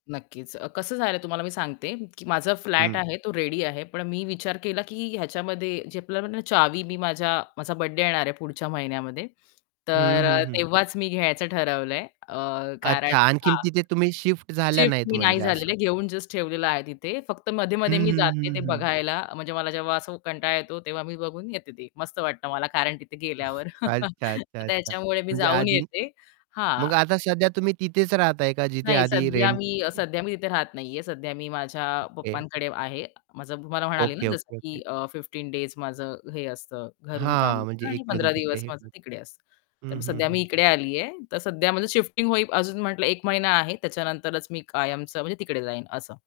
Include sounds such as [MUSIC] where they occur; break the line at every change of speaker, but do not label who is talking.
नक्कीच. अ, कसं झालं तुम्हाला मी सांगते, की माझा फ्लॅट
हं.
आहे तो रेडी आहे, पण मी विचार केला, की ह्याच्यामध्ये जे आपल्याला चावी मी माझ्या माझा बर्थडे येणार आहे पुढच्या महिन्यामध्ये
हं,
तर अ,
हं, हं.
तेव्हाच मी घ्यायचं ठरवलं आहे. अ, कारण
अच्छा आणखीन
हां.
तिथे तुम्ही शिफ्ट झाल्या
शिफ्ट
नाहीत
मी नाही
म्हणजे
झाले
असं.
आहे. घेऊन जस्ट ठेवलेलं आहे तिथे. फक्त
हं,
मध्ये-मध्ये मी
हं,
जाते
हं,
ते
हं.
बघायला, म्हणजे मला जेव्हा असा कंटाळा येतो, तेव्हा मी बघून येते ते. मस्त वाटतं मला कारण तिथे गेल्यावर
अच्छा,
[CHUCKLES]
अच्छा,
तर
अच्छा.
त्याच्यामुळे मी
म्हणजे
जाऊन
आधी
येते. हां.
मग आता सध्या तुम्ही तिथेच राहताय का जिथे
नाही,
आधी
सध्या
रेंट
मी सध्या मी तिथे राहत नाही आहे. सध्या मी माझ्या
ओके.
पप्पांकडे आहे. माझं मला म्हणाले ना
ओके,
जसं
ओके, ओके.
की अ, 15 डेज माझं हे असतं. घरून काम
हां, म्हणजे
असतं आणि
इकडून
15
तिकडे
दिवस माझं
[UNINTELLIGIBLE]
तिकडे असतं.
हं,
तर
हं,
सध्या मी
हं.
इकडे आली आहे, तर सध्या माझं शिफ्टिंग होई अजून म्हटलं एक महिना आहे, त्याच्यानंतरच मी कायमचं म्हणजे तिकडे जाईन असं.